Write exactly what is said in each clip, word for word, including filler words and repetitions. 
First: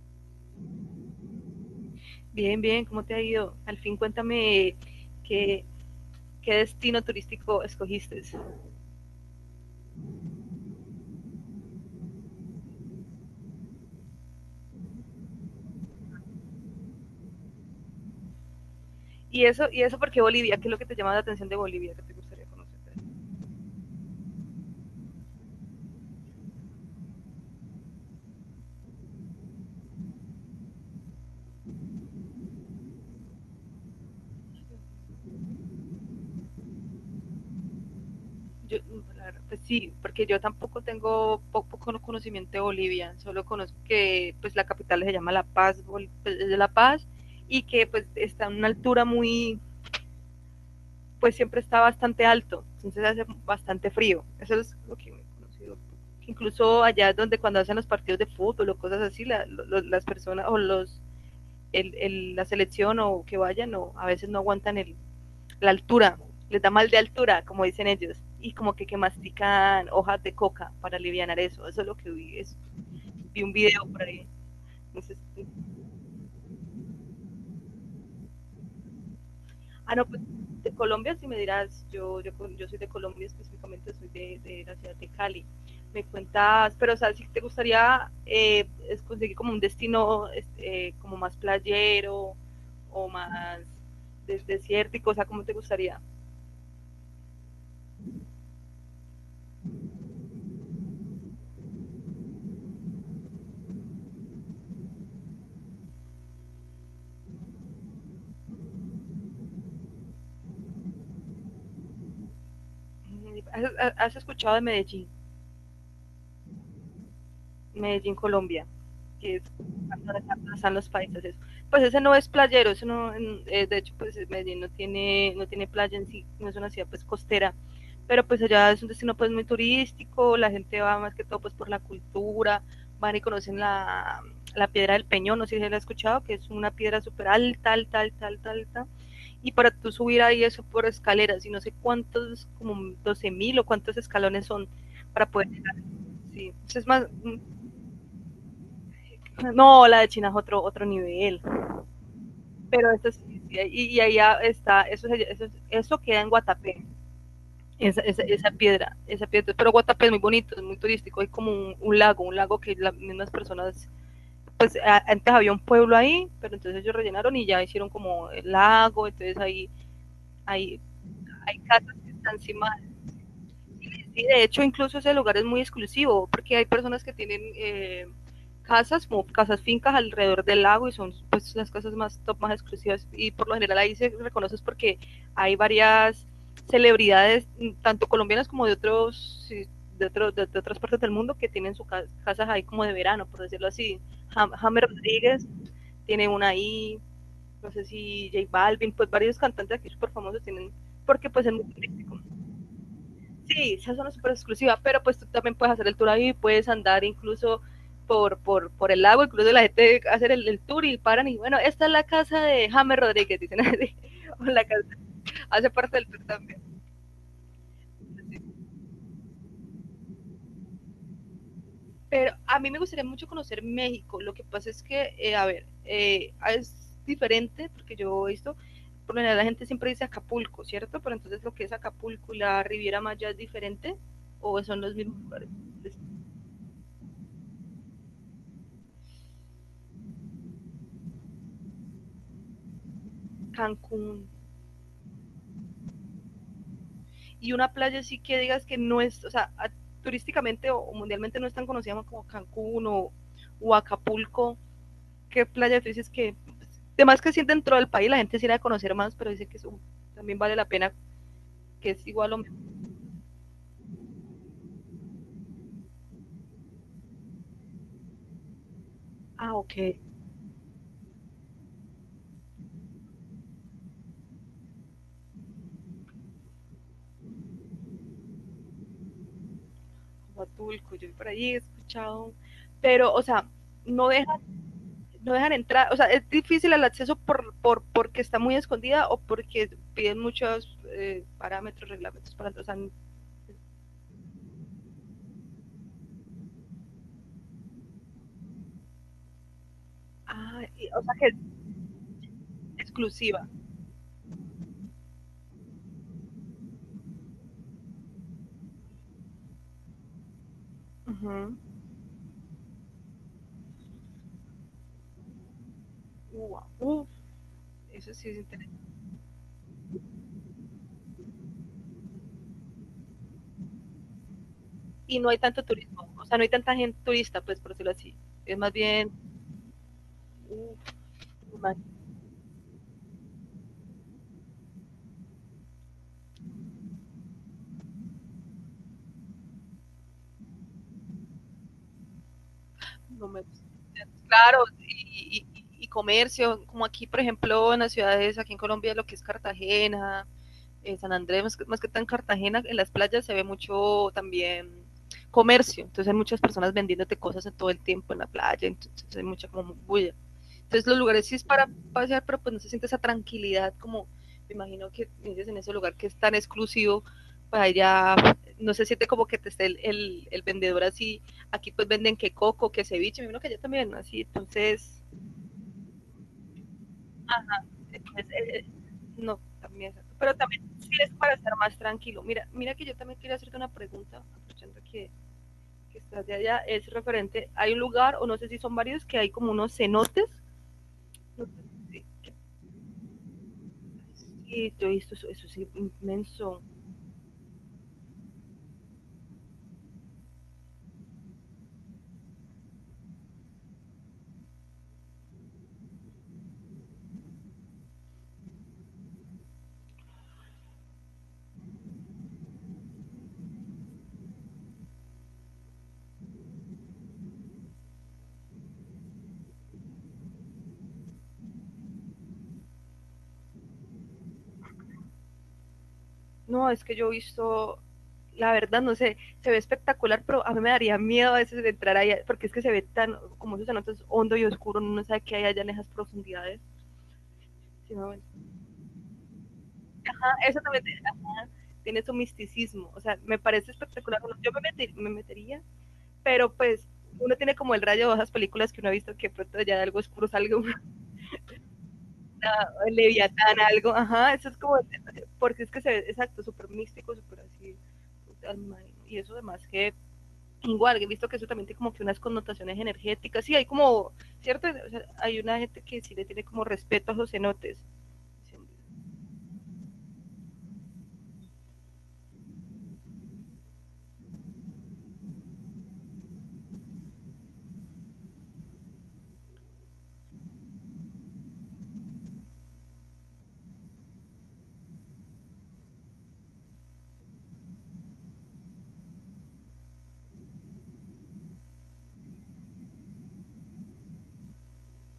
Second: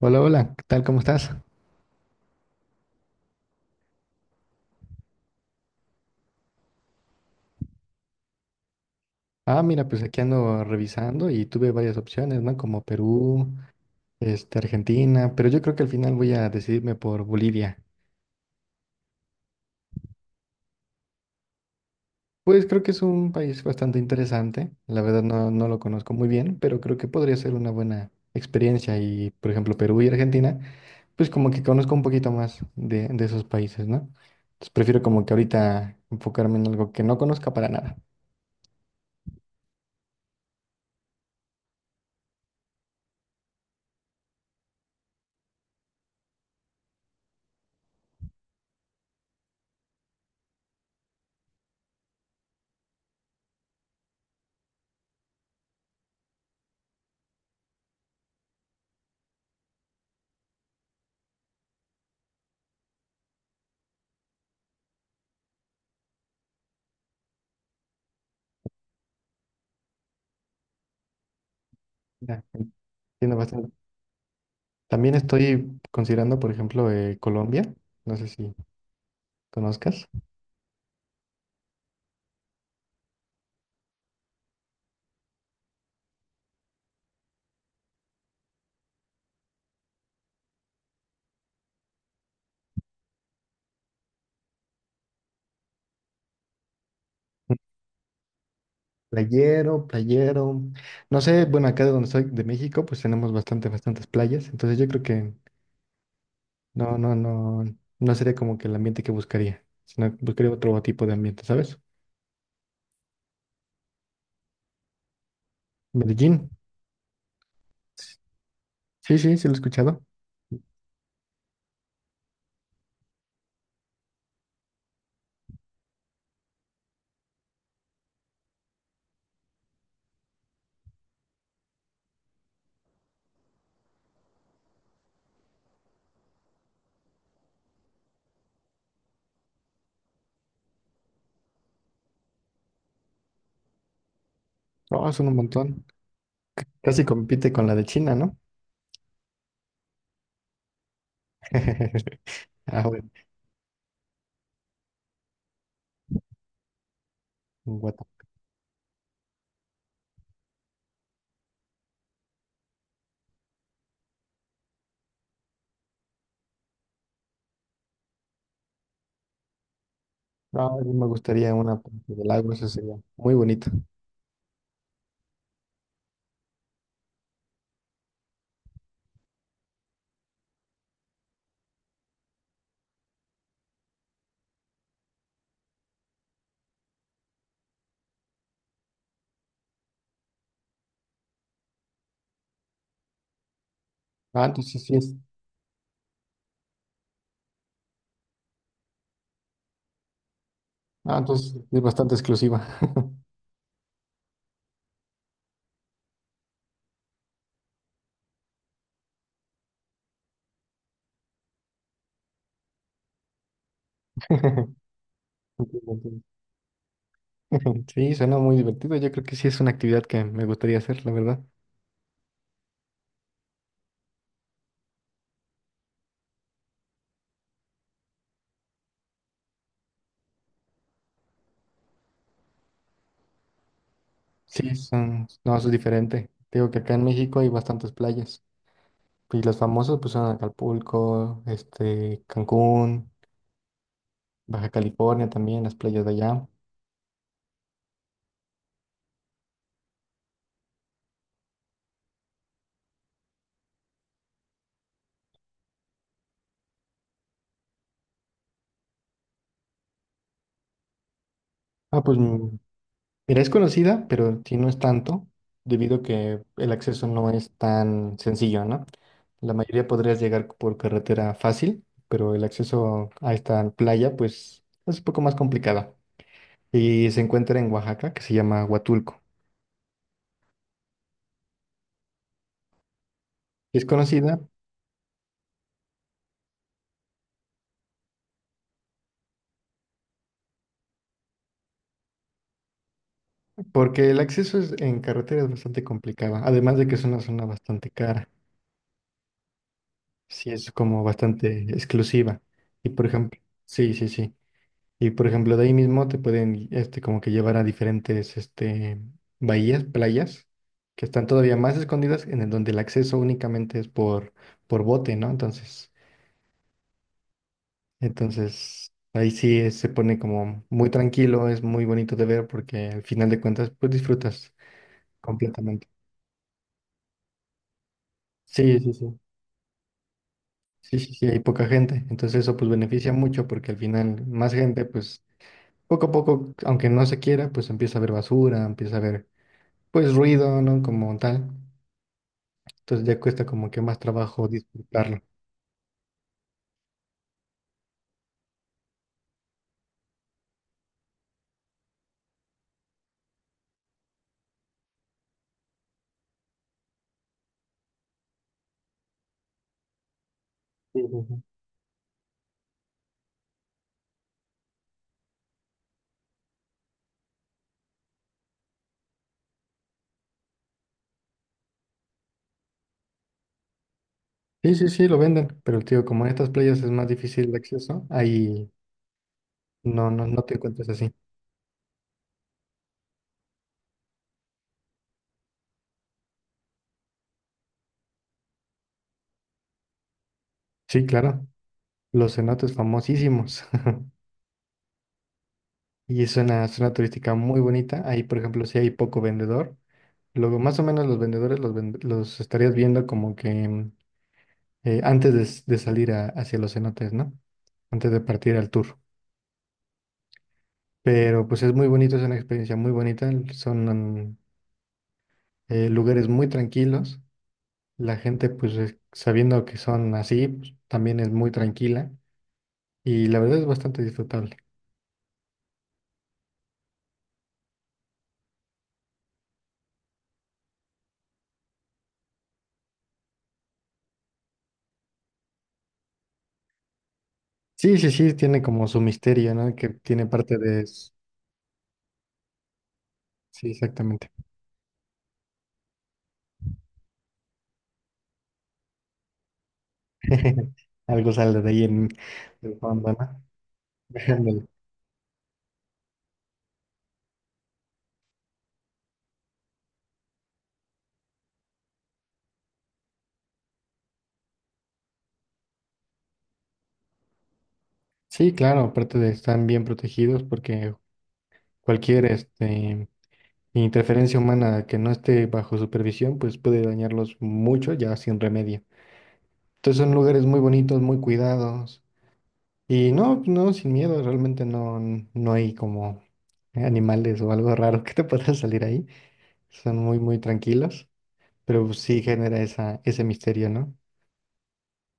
Hola, hola, ¿qué tal? ¿Cómo estás? Bien, bien, ¿cómo te ha ido? Al fin cuéntame qué, qué destino turístico escogiste. Ah, mira, pues aquí ando revisando y tuve varias opciones, ¿no? Como Perú, este, Argentina, pero yo creo que al final voy a decidirme por Bolivia. Y eso, y eso porque Bolivia, ¿qué es lo que te llama la atención de Bolivia? ¿Qué te gustaría Pues conocer? creo que es un país bastante interesante, la verdad no, no lo conozco muy bien, pero creo que podría ser una buena experiencia y, por ejemplo, Perú y Argentina, pues como que conozco un poquito más de, de esos países, ¿no? Entonces prefiero como que ahorita enfocarme en algo que no conozca para nada. Yo, la verdad, pues sí, porque yo tampoco tengo poco cono- conocimiento de Bolivia, solo conozco que pues la capital se llama La Paz, Bol- pues, es de La Paz, y que pues está en una altura muy, pues siempre está bastante alto, entonces hace bastante frío. Eso es lo que me he conocido. Incluso allá es donde cuando hacen los partidos de fútbol o cosas así, la, lo, las personas o los el, el, la selección o que vayan o a veces no aguantan el, la altura, les da mal de altura, como dicen ellos, y como que, que mastican hojas de coca para aliviar eso. Eso es lo que vi, Ya, es, entiendo vi un bastante. video por ahí. También Entonces, estoy considerando, por ejemplo, eh, Colombia. No sé si ah, no, conozcas. pues de Colombia, si me dirás, yo, yo, yo soy de Colombia específicamente, soy de, de la ciudad de Cali. Me cuentas, pero o sea, si te gustaría eh, es conseguir como un destino este, eh, como más playero o más des- desértico, o sea, ¿cómo te gustaría? Mm, playero, playero. No sé, bueno, acá de donde soy, de México, pues tenemos bastante, bastantes playas. Entonces yo creo que no, no, no, no sería como que el ambiente que buscaría, sino que buscaría otro tipo de ambiente, ¿sabes? Mm. ¿Has, has has escuchado de Medellín? Medellín. Medellín, Colombia, Sí, sí, que es sí lo he escuchado. donde están los paisas. Eso. Pues ese no es playero, eso no, eh, de hecho, pues Medellín no tiene, no tiene playa en sí, no es una ciudad pues costera, pero pues allá es un destino pues muy turístico, la gente va más que todo pues por la cultura, van y conocen la, la piedra del Peñón, no sé si la he escuchado, que es una piedra súper alta, alta, alta, alta, alta, y para tú subir ahí eso por escaleras, y no sé cuántos, como doce mil o cuántos escalones son Oh, para son un poder llegar. montón. Sí. Entonces es Casi más, compite con la de China, ¿no? no, la de China es otro, otro nivel. Ah, Pero bueno, eso sí, sí, sí, y, y allá está, eso, eso, eso queda en Guatapé, esa, Guata. esa, esa, piedra, esa piedra. Pero Guatapé es muy bonito, es muy turístico, hay como un, un lago, un lago que las mismas personas, pues a, antes había un pueblo ahí, pero entonces ellos rellenaron y ya hicieron como el lago, entonces ahí, No, ahí a mí me gustaría hay una casas parte que del están lago, eso encima. sería muy bonito. Sí, de hecho, incluso ese lugar es muy exclusivo, porque hay personas que tienen eh, casas, como casas fincas alrededor del lago y son pues las casas más top, más exclusivas. Y por lo general ahí se reconoces porque hay varias celebridades, mm, tanto colombianas como de otros, sí, de, otro, de, de otras partes del mundo, que tienen sus ca- casas casa ahí como de verano, por decirlo así. Ah, Ham- entonces Hammer sí es. Rodríguez tiene una ahí, no sé si J Balvin, pues varios cantantes aquí súper famosos tienen, Ah, porque pues es entonces muy es bastante turístico. exclusiva. Sí, esa zona es súper exclusiva, pero pues tú también puedes hacer el tour ahí, puedes andar incluso por, por, por el lago, incluso la gente hacer el, el tour y paran y bueno, esta es la casa de James Rodríguez, dicen así, o la casa, hace Entiendo, parte del entiendo. tour también. Sí, suena muy divertido. Yo creo que sí es una actividad que me gustaría hacer, la verdad. Pero a mí me gustaría mucho conocer México, lo que pasa es que, eh, a ver, eh, es diferente, porque yo he visto, por lo general la gente siempre dice Acapulco, ¿cierto? Pero entonces lo que es Acapulco y la Riviera Maya es diferente, o Sí, son los mismos son, lugares, no, eso es diferente. Te digo que acá en México hay bastantes playas. Y las famosas pues son Acapulco, este, Cancún, Cancún, Baja California también, las playas de allá. y una playa sí que digas que no es, o sea, a, turísticamente o, o, mundialmente no es tan conocida como Cancún o, o Acapulco, ¿qué playa tú dices que, además que sí dentro del país la gente sí la debe conocer más, pero dice que eso también vale la pena, que Ah, es pues igual o mm, menos, mira, es conocida, pero sí no es tanto, debido a que el acceso no es tan sencillo, ¿no? ah, La ok, mayoría podrías llegar por carretera fácil, pero el acceso a esta playa, pues, es un poco más complicado. Y se encuentra en Oaxaca, que se llama Huatulco. Acapulco, yo por ahí he escuchado, pero, o sea, Es no conocida dejan, no dejan entrar, o sea, es difícil el acceso por, por porque está muy escondida o porque piden muchos eh, parámetros, reglamentos para entrar, o sea, porque el acceso es- en carretera es bastante complicado, además de que es una zona bastante cara. Sí, ah, es y, o como sea que es bastante exclusiva. Y por ejemplo, exclusiva. sí, sí, sí. Y por ejemplo, de ahí mismo te pueden, este, como que llevar a diferentes, este, bahías, playas, que Uh están -huh. todavía más escondidas, en el donde el acceso únicamente es por, por bote, ¿no? Entonces, Uf, eso sí es interesante. entonces, ahí sí es- se pone como muy tranquilo, es muy bonito de ver porque al final de cuentas, pues disfrutas Y no hay tanto completamente. turismo, o sea, no hay tanta gente turista, pues por decirlo así. Es más Sí, sí, bien, sí. uf, Sí, sí, sí, hay no poca me gente. Entonces eso pues beneficia mucho porque al final más gente, pues poco a poco, aunque no se quiera, pues empieza a ver basura, empieza a ver pues ruido, ¿no? Como tal. Entonces ya no me cuesta gusta. como que más trabajo Claro, disfrutarlo. y, y, y, y comercio, como aquí, por ejemplo, en las ciudades, aquí en Colombia, lo que es Cartagena, eh, San Andrés, más que, más que tan Cartagena, en las playas se ve mucho también comercio, entonces hay muchas personas vendiéndote cosas en todo el tiempo en la playa, entonces hay mucha como bulla. Entonces los Sí, sí, lugares sí. sí es para pasear, pero pues no se siente esa tranquilidad como me imagino que dices en ese lugar que es tan exclusivo, para allá no se siente como que te esté el, el, el vendedor así, aquí pues venden que coco, que ceviche, me imagino que allá también, ¿no? Así, Sí, sí, entonces, sí, lo venden, pero tío, como en estas playas es más difícil el acceso, es- es- ahí no, también, no, no, pero no te también encuentras sí es así. para estar más tranquilo. Mira, mira que yo también quería hacerte una pregunta, aprovechando que, que estás de allá, es referente, hay un lugar, o no sé si son varios, que hay como unos cenotes, Sí, no claro, sé si. los cenotes famosísimos. Y yo he visto, eso, eso es Y es inmenso. una zona turística muy bonita. Ahí, por ejemplo, si hay poco vendedor, luego más o menos los vendedores los, ven- los estarías viendo como que mm, eh, antes de, s- de salir a- hacia los cenotes, ¿no? Antes de partir al tour. Pero pues es muy bonito, es una experiencia muy bonita. Son, mm, eh, Lugares muy tranquilos. La gente, pues es- sabiendo que son así, pues, también es muy tranquila y la verdad es bastante disfrutable. No, es que yo he visto, la verdad, no sé, se ve espectacular, pero a mí me daría miedo a veces de entrar ahí, porque es que se ve tan, como esos cenotes hondo y oscuro, no sabe qué hay allá en esas profundidades. ¿Sí Sí, me sí, ven? sí, tiene como su misterio, ¿no? Que tiene Ah, parte eso de... también te- s- ah, tiene su misticismo, o sea, me Sí, parece espectacular. exactamente. Yo me, meter- me metería, pero pues uno tiene como el rayo de esas películas que uno ha visto que pronto ya de algo oscuro salga uno. Algo sale de ahí en el fondo, ¿no? Leviatán, algo, ajá, eso es Ándale. como, porque es que se ve, exacto, súper místico, súper así, y eso además que, igual, he visto que eso también tiene como que unas connotaciones energéticas, sí, hay como, ¿cierto? O sea, hay una gente que sí le tiene como respeto a los cenotes, Sí, claro, aparte de están bien protegidos porque cualquier este, interferencia humana que no esté bajo supervisión, pues puede dañarlos mucho ya sin remedio. Entonces son lugares muy bonitos, muy cuidados. Y no, no, sin miedo, realmente no, no hay como animales o algo raro que te pueda salir ahí. Son muy, muy tranquilos, pero pues sí genera esa, ese misterio, ¿no?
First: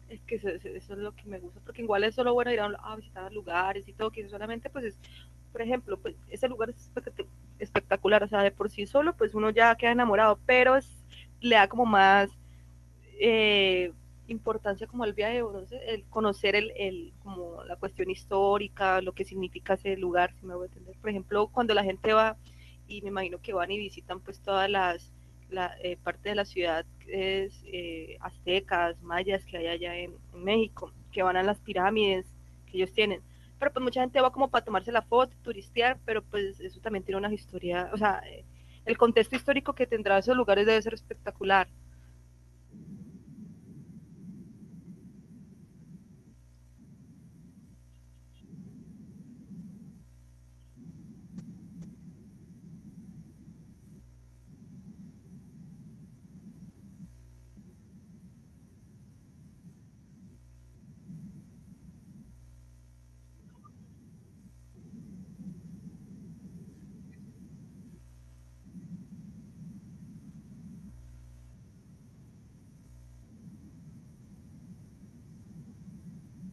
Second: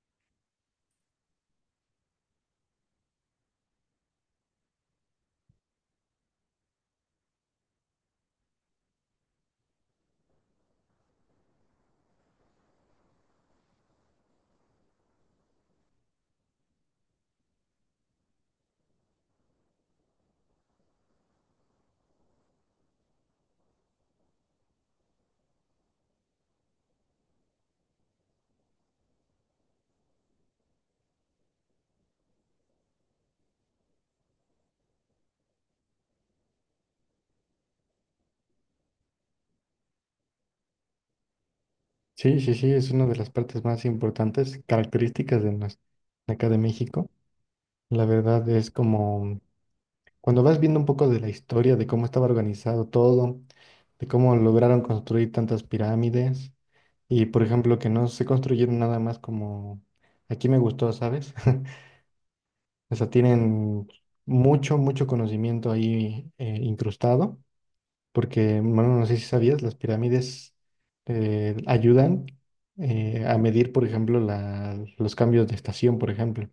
es que eso, eso, es lo que me gusta, porque igual es solo bueno ir a, a visitar lugares y todo, que eso solamente pues es, por ejemplo, pues ese lugar es espectacular, o sea, de por sí solo, pues uno ya queda enamorado, pero es, le da como más eh, importancia como el viaje de el conocer el, el, como la cuestión histórica, lo que significa ese lugar, si me voy a entender. Por ejemplo, cuando la gente va, y me imagino que van y visitan pues todas las la, eh, partes de la ciudad es, eh, aztecas, mayas que hay allá en, en, México, que van a las pirámides que ellos tienen. Pero pues mucha gente va como para tomarse la foto, turistear, pero pues eso también tiene una historia, o sea, el contexto histórico que tendrá esos lugares debe ser espectacular, Sí, sí, sí, es una de las partes más importantes, características de, nos- de acá de México. La verdad es como cuando vas viendo un poco de la historia, de cómo estaba organizado todo, de cómo lograron construir tantas pirámides. Y por ejemplo, que no se construyeron nada más como aquí me gustó, ¿sabes? O sea, tienen mucho, mucho conocimiento ahí eh, incrustado, porque, bueno, no sé si sabías, las pirámides eh, ayudan eh, a medir, por ejemplo, la- los cambios de estación, por ejemplo.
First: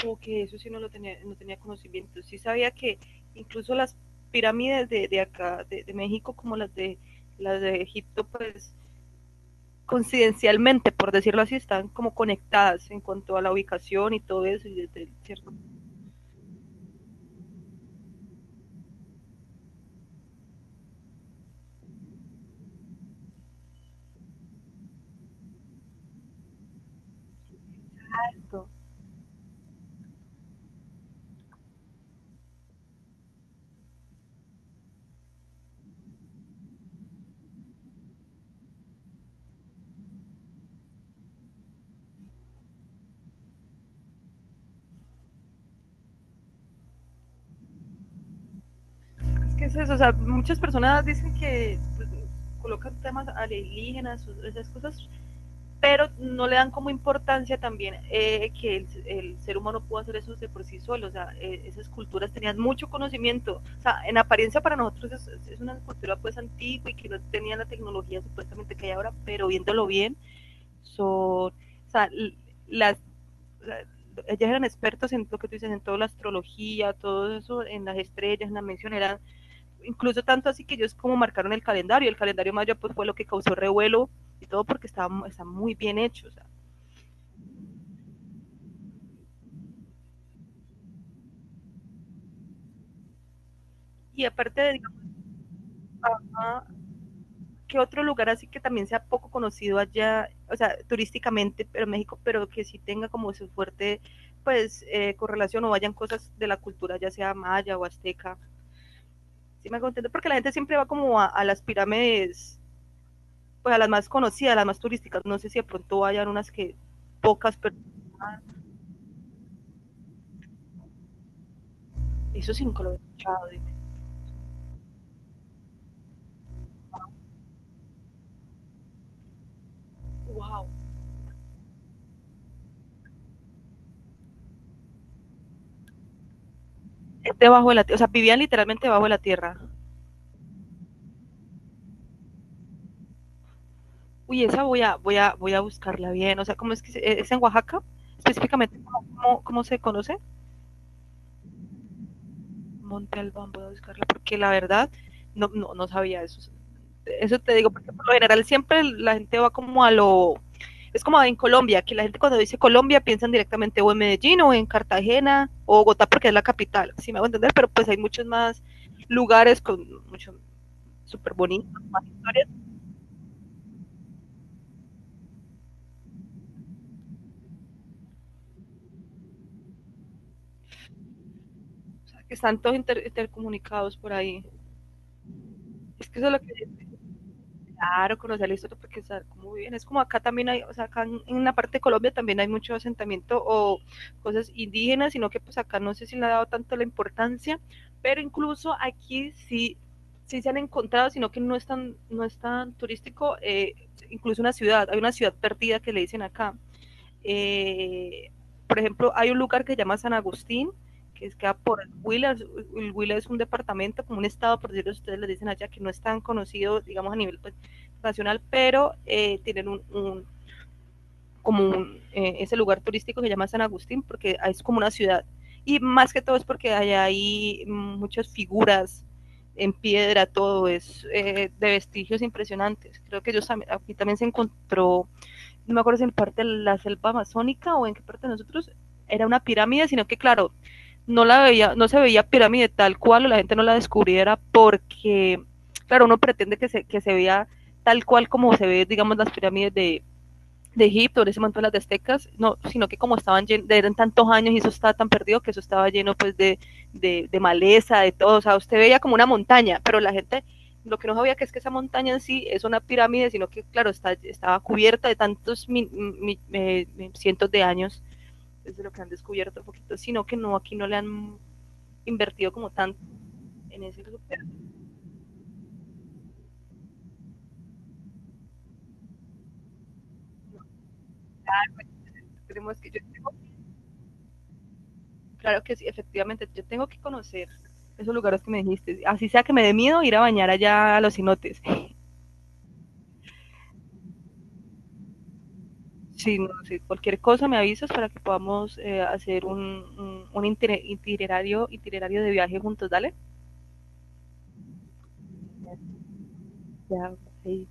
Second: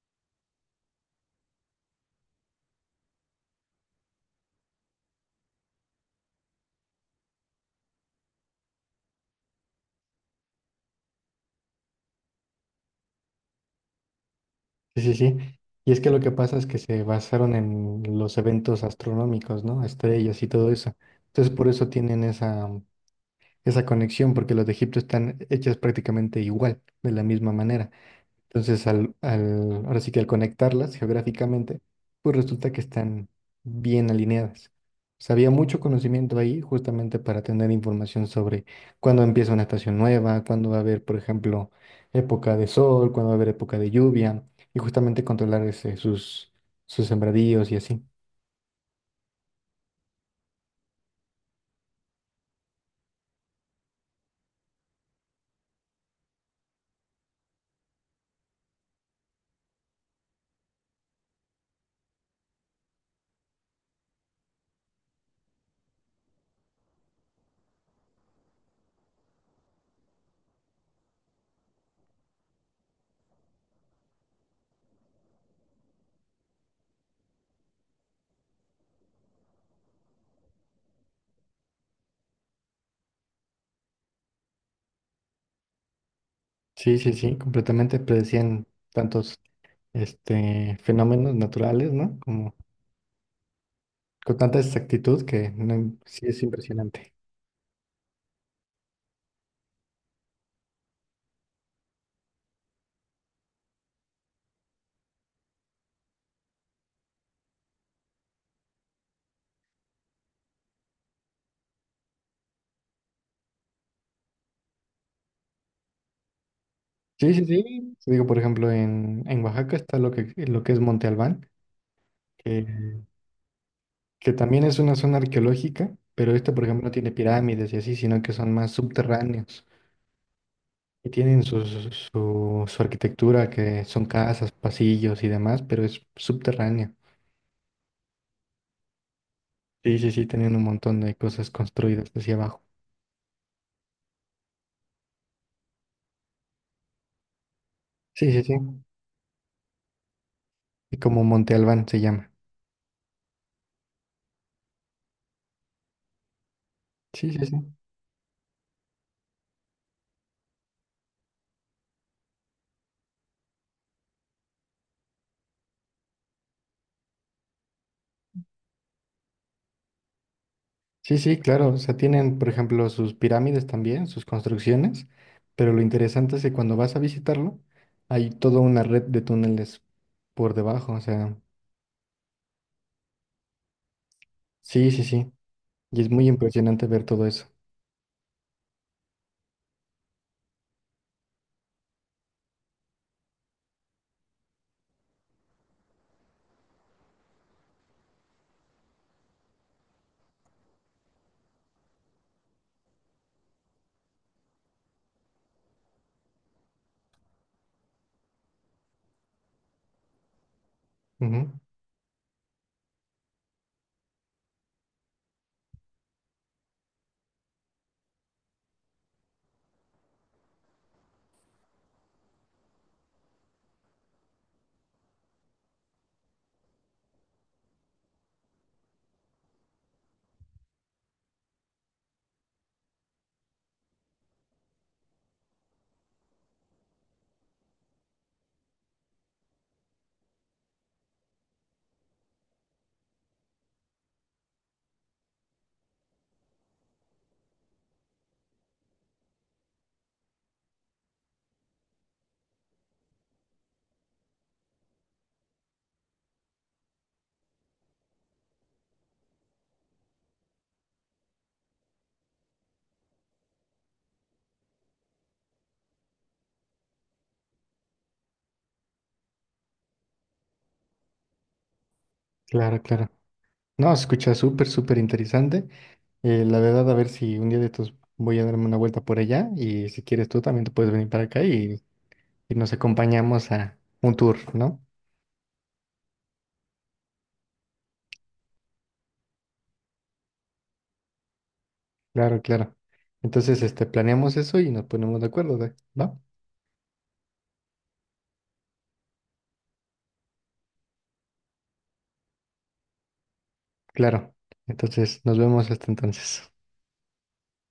como que eso sí no lo tenía, no tenía conocimiento. Sí sabía que incluso las pirámides de, de acá, de, de, México, como las de, las de Egipto, pues coincidencialmente, por decirlo así, están como conectadas en cuanto a la ubicación y todo eso, y Sí, desde sí, sí. cierto Y es que lo que pasa es que se basaron en los eventos astronómicos, ¿no? Estrellas y todo eso. Entonces, por eso tienen esa, esa conexión, porque los de Egipto están hechas prácticamente igual, de la misma manera. momento. Entonces, al, al- ahora sí que al conectarlas geográficamente, pues resulta que están bien alineadas. O sea, había mucho conocimiento ahí justamente para tener información sobre cuándo empieza una estación nueva, cuándo va a haber, por ejemplo, época de sol, cuándo va a haber época de lluvia, y justamente controlar ese- sus, sus sembradíos y así. Es que es eso, o sea, muchas personas dicen que pues, colocan temas alienígenas, esas cosas, pero no le dan como importancia también, eh, que el, el, ser humano pudo hacer eso de por sí solo, o sea, eh, esas culturas tenían mucho conocimiento, o sea, en apariencia para nosotros es, es, una cultura pues antigua y que no tenían la tecnología supuestamente que hay ahora, pero viéndolo bien, son, o sea, las, las ellas eran expertas en lo que tú dices, en toda la astrología, todo eso, en las estrellas, en la mención, eran, incluso tanto así que ellos como marcaron el calendario, el calendario maya pues fue lo que causó revuelo y todo porque estaba, está muy bien hecho, o sea, Sí, sí, sí, completamente predecían tantos este, fenómenos naturales, ¿no? Como y con tanta aparte de exactitud que no, sí es Digama, impresionante. ¿qué otro lugar así que también sea poco conocido allá, o sea, turísticamente, pero México, pero que sí tenga como su fuerte, pues, eh, correlación o vayan cosas de la cultura, ya sea maya o azteca? Sí me contento, porque la gente siempre va como a, a las pirámides, pues a las más conocidas, a las más turísticas. No sé si de pronto hayan unas que Sí, sí, pocas, pero sí. Te digo, por ejemplo, en, en Oaxaca está lo que, lo que es Monte Albán, eso sí que, nunca lo he escuchado. que también es una zona arqueológica, pero esta, por ejemplo, no tiene pirámides y así, sino que son más subterráneos Wow. y tienen su, su, su- su arquitectura, que son casas, pasillos y demás, pero es subterráneo. Debajo de la tierra, o sea, vivían literalmente debajo de la tierra. Sí, sí, sí, tienen un montón de cosas construidas hacia abajo. Uy, esa voy a, voy a, voy a buscarla bien. O sea, ¿cómo es que se- e, es en Oaxaca? Sí, sí, sí. Específicamente, ¿cómo, cómo- cómo se conoce? Y como Monte Albán se llama. Monte Albán, voy a buscarla, porque la verdad no, no, no sabía eso. Sí, Eso sí, te sí. digo, porque por lo general siempre la gente va como a lo... Es como en Colombia, que la gente cuando dice Colombia piensan directamente o en Medellín o en Cartagena o Bogotá porque es la capital, si me hago entender, pero pues hay muchos más lugares con mucho Sí, súper sí, bonitas claro. O sea, tienen, por historias, ejemplo, sus pirámides también, sus construcciones, pero lo interesante es que cuando vas a visitarlo, hay toda una red de túneles por debajo. O sea, o sea, que están todos inter- intercomunicados por ahí. sí, sí, sí. Y Es es que eso muy es lo que, impresionante ver todo eso. claro, conocer la historia porque saber muy bien. Es como acá también hay, o sea, acá en, en la parte de Colombia también hay mucho asentamiento o cosas indígenas, sino que pues acá no sé si le ha dado tanto la importancia, pero incluso aquí sí, sí se han encontrado, sino que no es tan, no es tan turístico, eh, incluso una ciudad, hay una ciudad perdida que le dicen acá, eh, por ejemplo, hay un lugar que se llama San Agustín, que Ujú, queda por el Huila. El Huila es un departamento, como un estado, por decirlo, ustedes les dicen allá, que no es tan conocido, digamos, a nivel pues, nacional, pero eh, tienen un, un como un, eh, ese lugar turístico que se llama San Agustín, porque es como una ciudad. Y más que todo es porque allá hay muchas figuras en piedra, todo es eh, de vestigios impresionantes. Creo que ellos, aquí también se encontró, no me acuerdo si en parte de la selva amazónica o en qué parte de nosotros era una pirámide, sino que claro, no la veía, no se veía pirámide tal cual o la gente no la descubriera porque, claro, uno pretende que se, que se vea tal cual como se ve, digamos, las pirámides de, de Egipto, de ese montón las de aztecas, no, sino que como estaban llen, eran tantos años y eso estaba tan perdido que eso estaba lleno pues de, de, de, maleza, de todo, o sea, usted veía como una montaña, pero la gente lo que no sabía que es que esa montaña en sí es una pirámide, sino que claro, está, estaba cubierta de tantos mi, mi, eh, cientos de años, es de lo que han descubierto un poquito, sino que no, aquí no le han invertido como claro, tanto claro. en No, se ese, escucha súper, súper interesante. Eh, la verdad, a ver si un día de estos voy a darme una vuelta por allá y si quieres tú también te puedes venir para acá y, y nos tenemos que, yo tengo, acompañamos a un tour, ¿no? claro que sí, efectivamente, yo tengo que conocer esos lugares que me dijiste. Así sea que me dé miedo ir a bañar allá a los cenotes. Claro, claro. Entonces, este, planeamos eso y nos ponemos de acuerdo, ¿de- ¿va? Si, no, si cualquier cosa me avisas para que podamos eh, hacer un, un, un, itinerario, itinerario de viaje juntos, dale. Claro. Entonces, nos vemos hasta entonces. Ya, ahí